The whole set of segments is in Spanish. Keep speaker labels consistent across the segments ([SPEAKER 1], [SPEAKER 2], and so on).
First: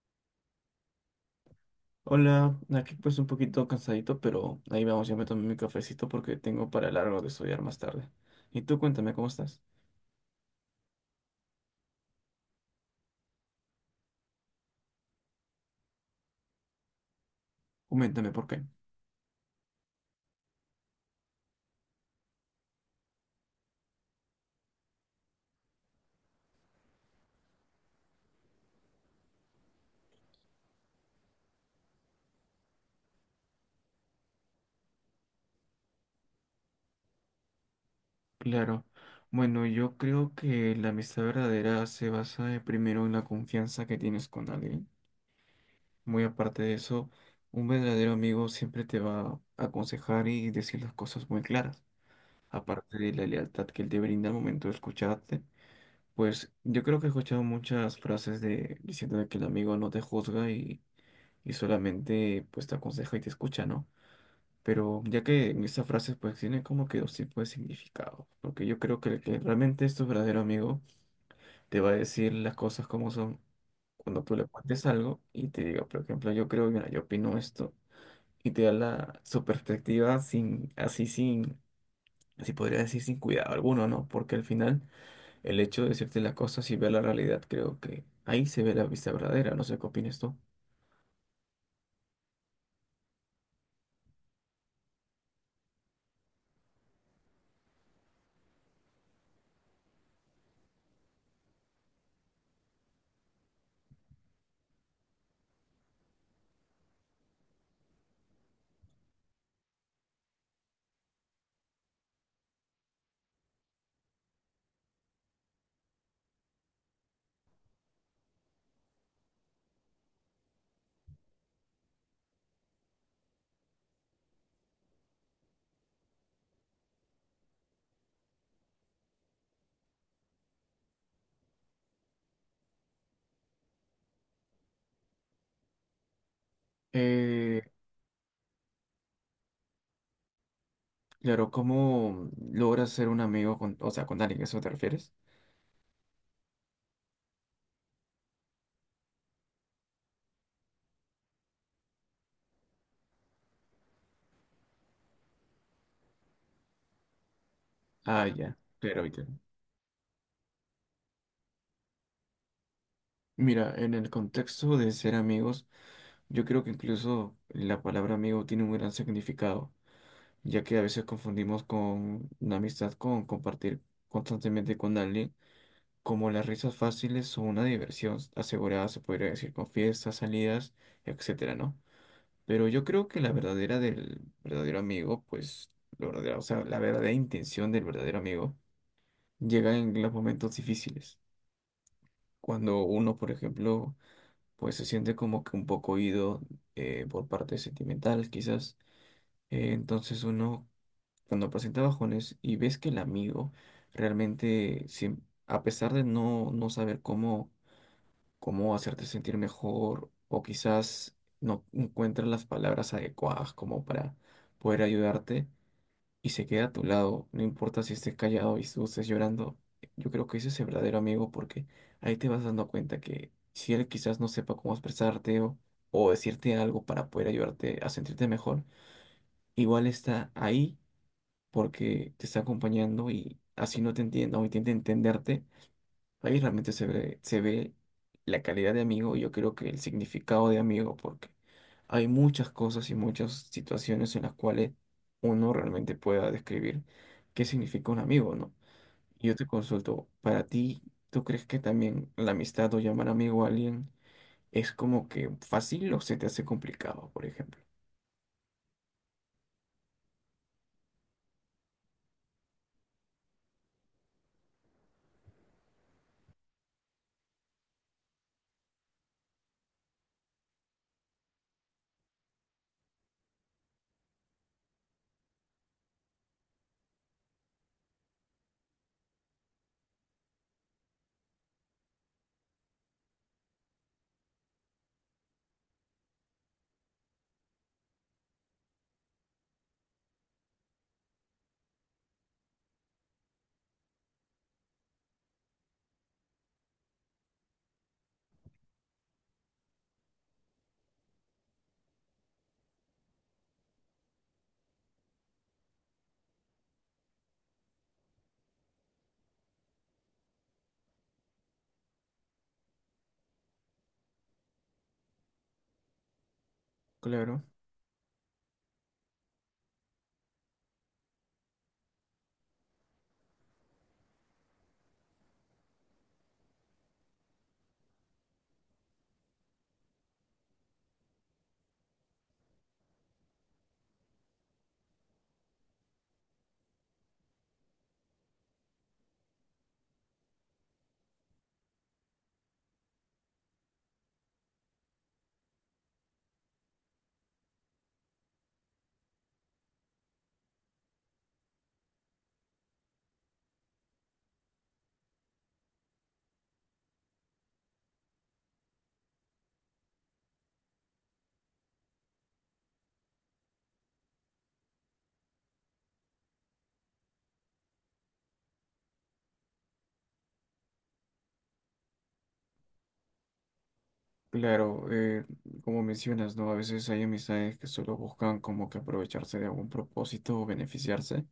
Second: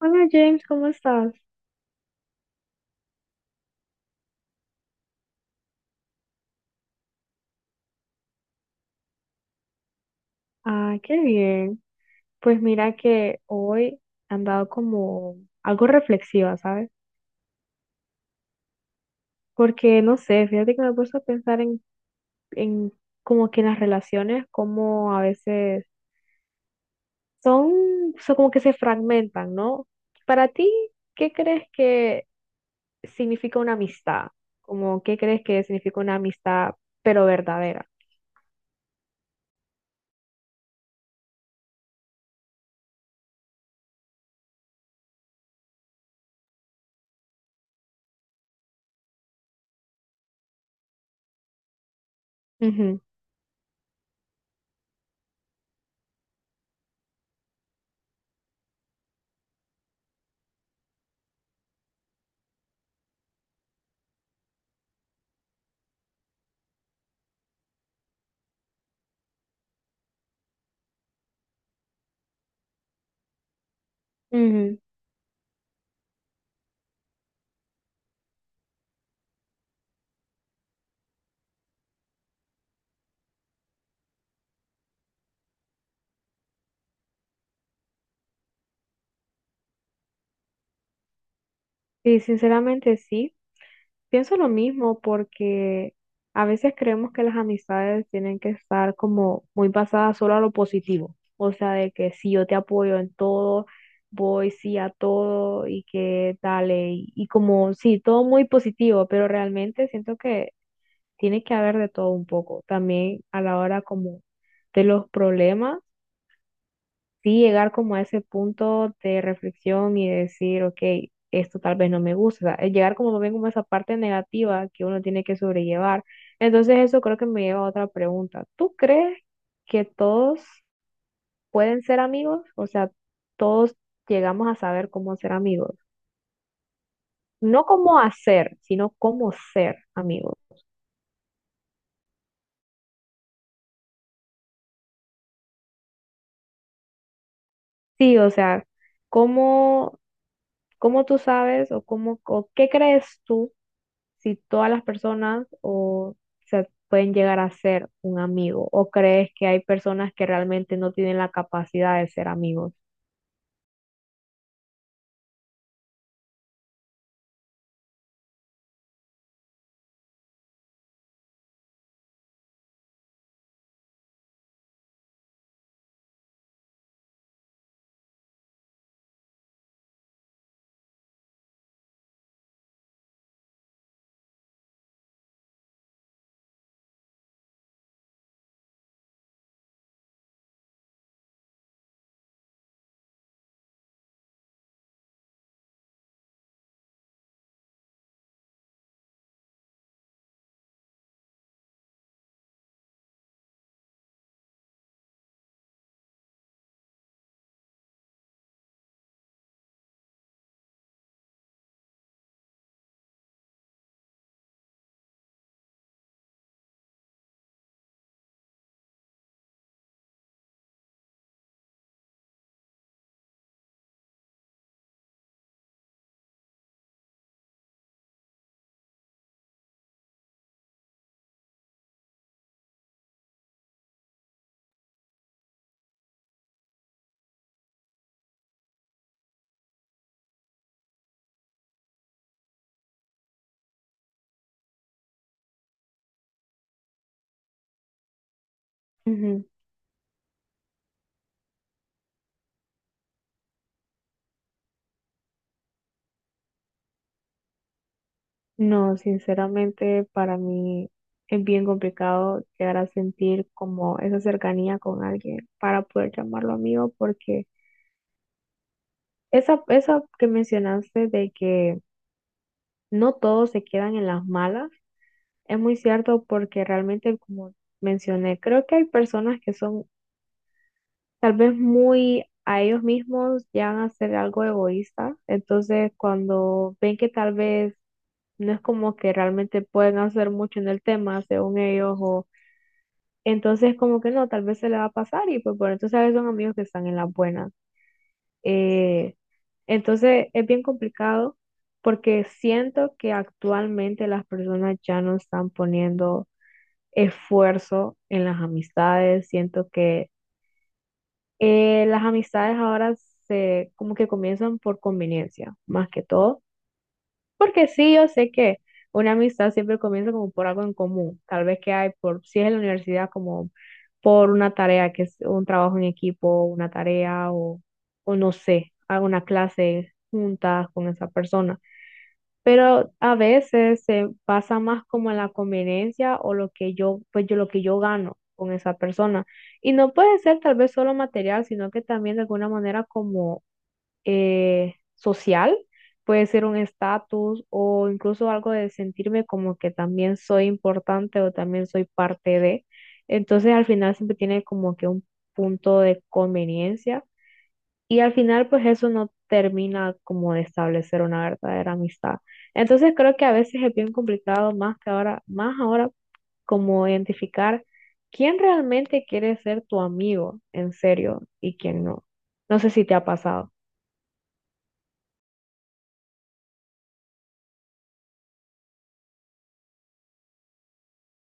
[SPEAKER 1] Hola James, ¿cómo estás?
[SPEAKER 2] Hola, aquí pues un poquito cansadito, pero ahí vamos, yo me tomé mi cafecito porque tengo para largo de estudiar más tarde. Y tú cuéntame cómo estás.
[SPEAKER 1] Ah, qué bien. Pues mira que hoy he andado como algo reflexiva, ¿sabes?
[SPEAKER 2] Coméntame por qué.
[SPEAKER 1] Porque no sé, fíjate que me he puesto a pensar en como que las relaciones, como a veces son como que se fragmentan, ¿no? Para ti, ¿qué crees que significa una amistad? Como, ¿qué crees que significa una amistad, pero verdadera?
[SPEAKER 2] Claro. Bueno, yo creo que la amistad verdadera se basa primero en la confianza que tienes con alguien. Muy aparte de eso, un verdadero amigo siempre te va a aconsejar y decir las cosas muy claras.
[SPEAKER 1] Ujú,
[SPEAKER 2] Aparte de la lealtad que él te brinda al momento de escucharte, pues yo creo que he escuchado muchas frases de diciendo de que el amigo no te juzga y solamente pues te aconseja y te escucha, ¿no? Pero ya que esa frase pues tiene como que dos tipos de significado, porque yo creo que el que realmente es tu verdadero amigo te va a decir las cosas como son cuando tú le
[SPEAKER 1] ujú.
[SPEAKER 2] cuentes algo y te diga, por ejemplo, yo creo, mira, yo opino esto y te da la, su perspectiva sin, así sin, así podría decir sin cuidado alguno, ¿no? Porque al final el hecho de decirte las cosas y ver la realidad creo que ahí se ve la vista verdadera, no sé qué opinas tú.
[SPEAKER 1] Sí, sinceramente sí. Pienso lo mismo porque a veces creemos que las amistades tienen que estar como muy basadas solo a lo positivo, o sea, de que si yo te apoyo en todo, voy sí a todo y que dale, y como sí, todo muy positivo, pero realmente siento que tiene que haber de todo un poco, también a la hora como de los problemas sí llegar como a ese punto de reflexión y decir, ok, esto tal vez no me gusta, o sea, llegar como también como a esa parte negativa que uno tiene que sobrellevar. Entonces eso creo que me lleva a otra pregunta. ¿Tú crees que todos pueden ser amigos? O sea, todos llegamos a saber cómo ser amigos. No cómo hacer, sino cómo ser amigos.
[SPEAKER 2] Claro, ¿cómo logras ser un amigo con, o sea, con alguien? ¿A ¿Eso te refieres?
[SPEAKER 1] Sí, o sea, cómo, cómo tú sabes o cómo, o qué crees tú si todas las personas o se pueden llegar a ser un
[SPEAKER 2] Ah, ya,
[SPEAKER 1] amigo o
[SPEAKER 2] claro,
[SPEAKER 1] crees
[SPEAKER 2] entiendo.
[SPEAKER 1] que hay personas que realmente no tienen la capacidad de ser amigos.
[SPEAKER 2] Mira, en el contexto de ser amigos, yo creo que incluso la palabra amigo tiene un gran significado, ya que a veces confundimos con una amistad con compartir constantemente con alguien, como las risas fáciles o una diversión asegurada, se podría decir, con fiestas, salidas, etcétera, ¿no? Pero yo creo que la verdadera del verdadero amigo, pues, lo verdadero, o sea, la verdadera intención del verdadero amigo llega en los momentos difíciles. Cuando uno, por ejemplo, pues se siente como que un poco oído por parte sentimental, quizás. Entonces uno, cuando presenta bajones y ves que el amigo realmente, a pesar de no saber cómo, cómo hacerte sentir mejor, o quizás no encuentra las palabras adecuadas como para poder ayudarte, y se queda a tu lado, no importa si estés callado y tú estés llorando, yo creo que ese es el verdadero amigo porque ahí te vas dando cuenta que si él quizás no sepa cómo expresarte o decirte algo para poder ayudarte a sentirte mejor, igual está ahí porque te está acompañando y así no te entienda o intenta entenderte, ahí realmente se ve la calidad de amigo y yo creo que el significado de amigo, porque hay muchas cosas y muchas situaciones en las cuales uno realmente pueda describir qué significa un amigo, ¿no? Yo
[SPEAKER 1] Ujú.
[SPEAKER 2] te consulto, para ti, ¿tú crees que también la amistad o llamar amigo a alguien es como que fácil o se te hace complicado, por ejemplo?
[SPEAKER 1] No, sinceramente para mí es bien complicado llegar a sentir como esa cercanía con alguien para poder llamarlo amigo porque esa que mencionaste de que no todos se quedan en las malas es muy cierto porque realmente como mencioné, creo que hay personas que son tal vez muy a ellos mismos llegan a ser algo egoísta. Entonces, cuando ven que tal vez no es como que realmente pueden hacer mucho en el tema, según ellos, o entonces como que no, tal vez se le va a pasar y pues bueno, entonces a veces son amigos que están en las buenas. Eh, entonces, es bien complicado porque siento que actualmente las personas ya no están poniendo esfuerzo en las amistades, siento que las amistades ahora se como que comienzan por conveniencia, más que todo,
[SPEAKER 2] Claro,
[SPEAKER 1] porque sí, yo sé que una amistad siempre comienza como por algo en común, tal vez que hay por, si es en la universidad, como por una tarea, que es un trabajo en equipo, una tarea o no sé, alguna clase juntas con esa persona pero a veces se pasa más como en la conveniencia o lo que yo, pues yo lo que yo gano con esa persona. Y no puede ser tal vez solo material, sino que también de alguna manera como social, puede ser un estatus o incluso algo de sentirme como que también soy importante o también soy parte de. Entonces al final siempre tiene como que un punto de conveniencia y al final, pues eso no termina como de establecer una verdadera amistad. Entonces creo que a veces es bien complicado, más que ahora, más ahora, como identificar quién realmente quiere ser tu amigo en serio y quién no. No sé si te ha pasado.
[SPEAKER 2] claro, como mencionas, ¿no? A veces hay amistades que solo buscan como que aprovecharse de algún propósito o beneficiarse.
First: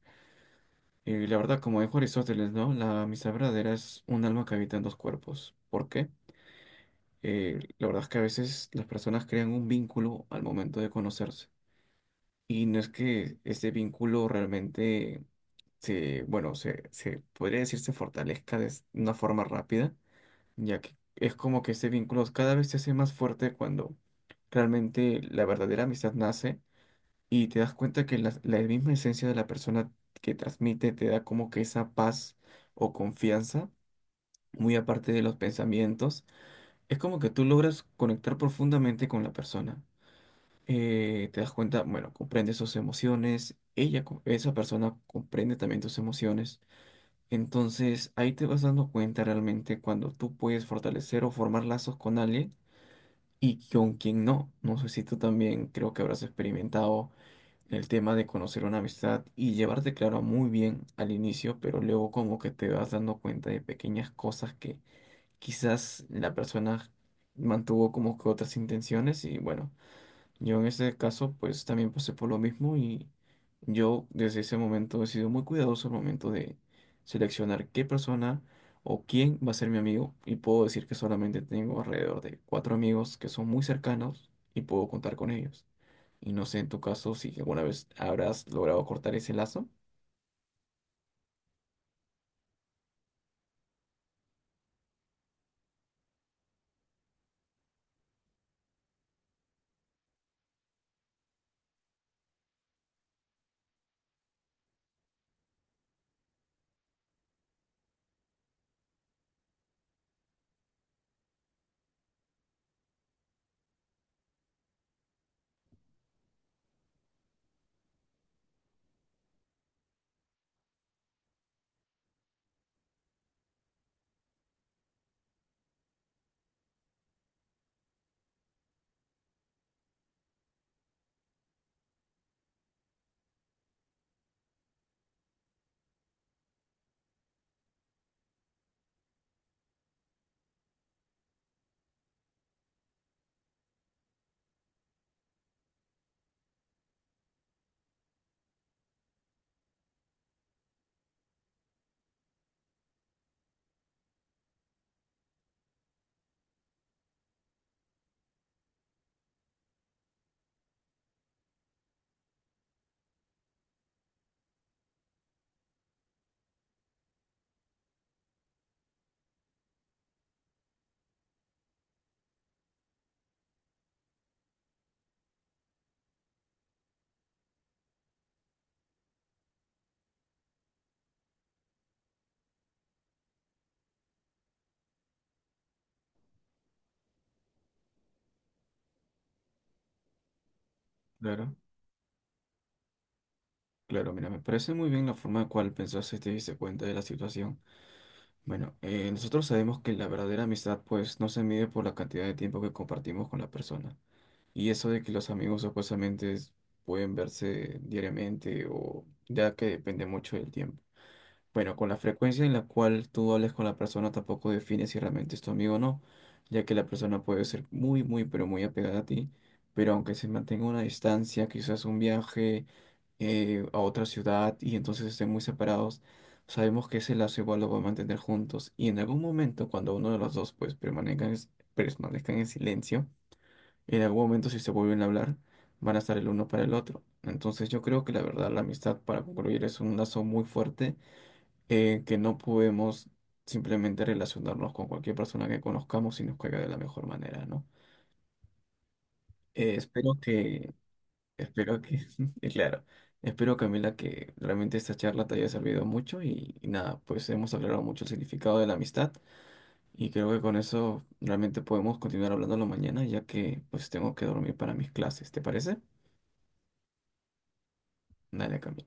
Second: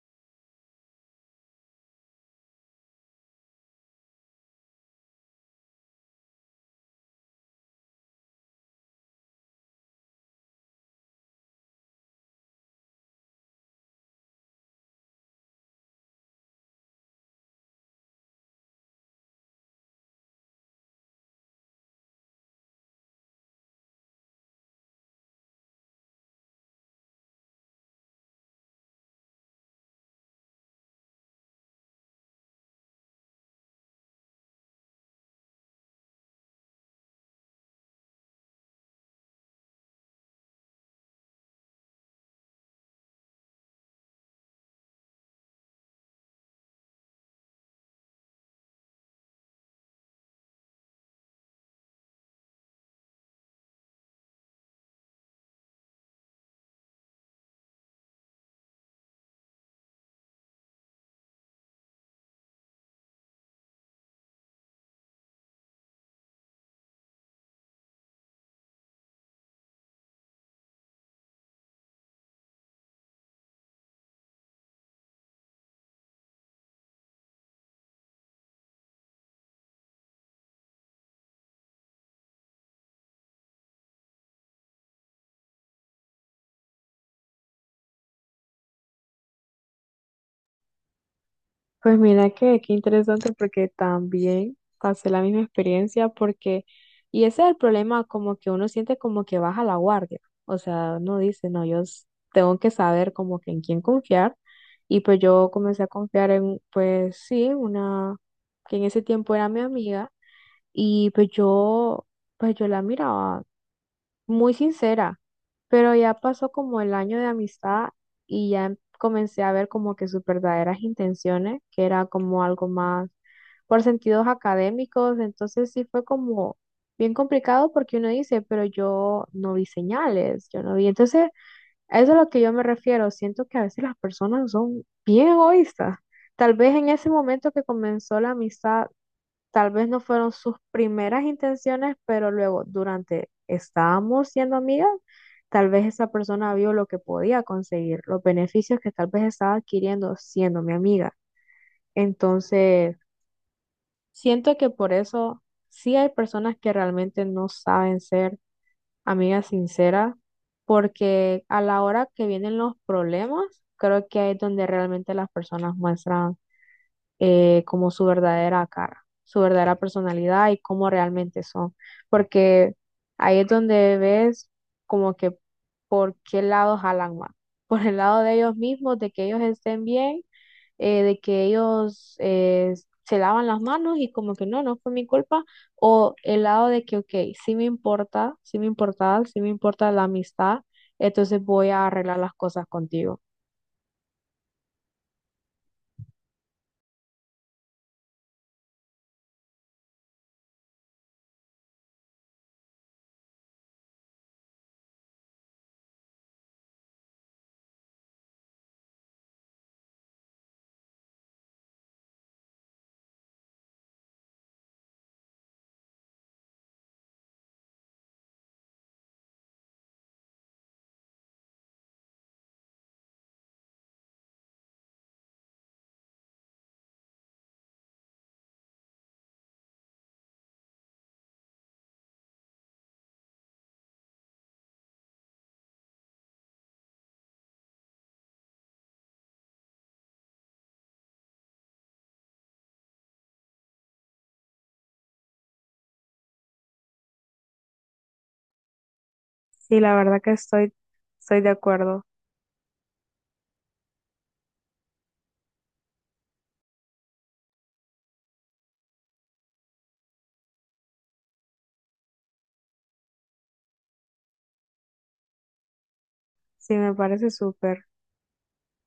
[SPEAKER 2] Y la verdad, como dijo Aristóteles, ¿no? La amistad verdadera es un alma que habita en dos cuerpos. ¿Por qué? La verdad es que a veces las personas crean un vínculo al momento de conocerse. Y no es que este vínculo realmente se podría decir se fortalezca de una forma rápida, ya que es como que este vínculo cada vez se hace más fuerte cuando realmente la verdadera amistad nace y te das cuenta que la, misma esencia de la persona que transmite te da como que esa paz o confianza, muy aparte de los pensamientos, es como que tú logras conectar profundamente con la persona. Te das cuenta, bueno, comprende sus emociones, ella, esa persona comprende también tus emociones. Entonces ahí te vas dando cuenta realmente cuando tú puedes fortalecer o formar lazos con alguien y con quien no. No sé si tú también creo que habrás experimentado el tema de conocer una amistad y llevarte, claro, muy bien al inicio, pero luego como que te vas dando cuenta de pequeñas cosas que quizás la persona mantuvo como que otras intenciones y bueno, yo en ese caso pues también pasé por lo mismo y yo desde ese momento he sido muy cuidadoso al momento de seleccionar qué persona o quién va a ser mi amigo y puedo decir que solamente tengo alrededor de cuatro amigos que son muy cercanos y puedo contar con ellos. Y no sé en tu caso si alguna vez habrás logrado cortar ese lazo.
[SPEAKER 1] Pues mira que qué interesante porque también pasé la misma experiencia porque, y ese es el problema, como que uno siente como que baja la guardia, o sea, uno dice, no, tengo que saber como que en quién confiar, y pues yo comencé a confiar en, pues sí, una que en ese tiempo era mi amiga, y pues yo, pues yo la miraba muy sincera, pero ya pasó como el año de amistad y comencé a ver como que sus verdaderas intenciones, que era como algo más por sentidos académicos, entonces sí fue como bien complicado porque uno dice, pero yo no vi señales, yo no vi, entonces a eso es a lo que yo me refiero, siento que a veces las personas son bien egoístas. Tal vez en ese momento que comenzó la amistad tal vez no fueron sus primeras intenciones, pero luego durante estábamos siendo amigas, tal vez esa persona vio lo que podía conseguir, los beneficios que tal vez estaba adquiriendo siendo mi amiga. Entonces, siento que por eso sí hay personas que realmente no saben ser amigas sinceras, porque a la hora que vienen los problemas, creo que ahí es donde realmente las personas muestran como su verdadera cara, su verdadera personalidad y cómo realmente son. Porque ahí es donde ves como que por qué lado jalan más. Por el lado de ellos mismos, de que ellos estén bien, de que ellos se lavan las manos y como que no, no fue mi culpa. O el lado de que, ok, sí me importa, sí me importa, sí me importa la amistad, entonces
[SPEAKER 2] Claro,
[SPEAKER 1] voy a arreglar las cosas contigo.
[SPEAKER 2] claro, mira, me parece muy bien la forma en cual pensaste y te diste cuenta de la situación. Bueno, nosotros sabemos que la verdadera amistad pues no se mide por la cantidad de tiempo que compartimos con la persona. Y eso de que los amigos supuestamente pueden verse diariamente o ya que depende mucho del tiempo. Bueno, con la frecuencia en la cual tú hables con la persona tampoco define si realmente es tu amigo o no, ya que la persona puede ser muy, muy, pero muy apegada a ti, pero aunque se mantenga una distancia, quizás un viaje a otra ciudad y entonces estén muy separados, sabemos que ese lazo igual lo va a mantener juntos y en algún momento cuando uno de los dos pues permanezcan en silencio, en algún momento si se vuelven a hablar, van a estar el uno para el otro. Entonces yo creo que la verdad la amistad para concluir es un lazo muy fuerte que no podemos simplemente relacionarnos con cualquier persona que conozcamos y nos caiga de la mejor manera, ¿no? Eh,
[SPEAKER 1] Sí, la
[SPEAKER 2] espero
[SPEAKER 1] verdad que
[SPEAKER 2] que,
[SPEAKER 1] estoy de
[SPEAKER 2] espero que,
[SPEAKER 1] acuerdo.
[SPEAKER 2] y claro, espero Camila que realmente esta charla te haya servido mucho y nada, pues hemos aclarado mucho el significado de la amistad y creo que con eso realmente podemos continuar hablándolo mañana ya que pues tengo que dormir para mis clases, ¿te parece?
[SPEAKER 1] Sí, me parece súper.
[SPEAKER 2] Dale, Camila.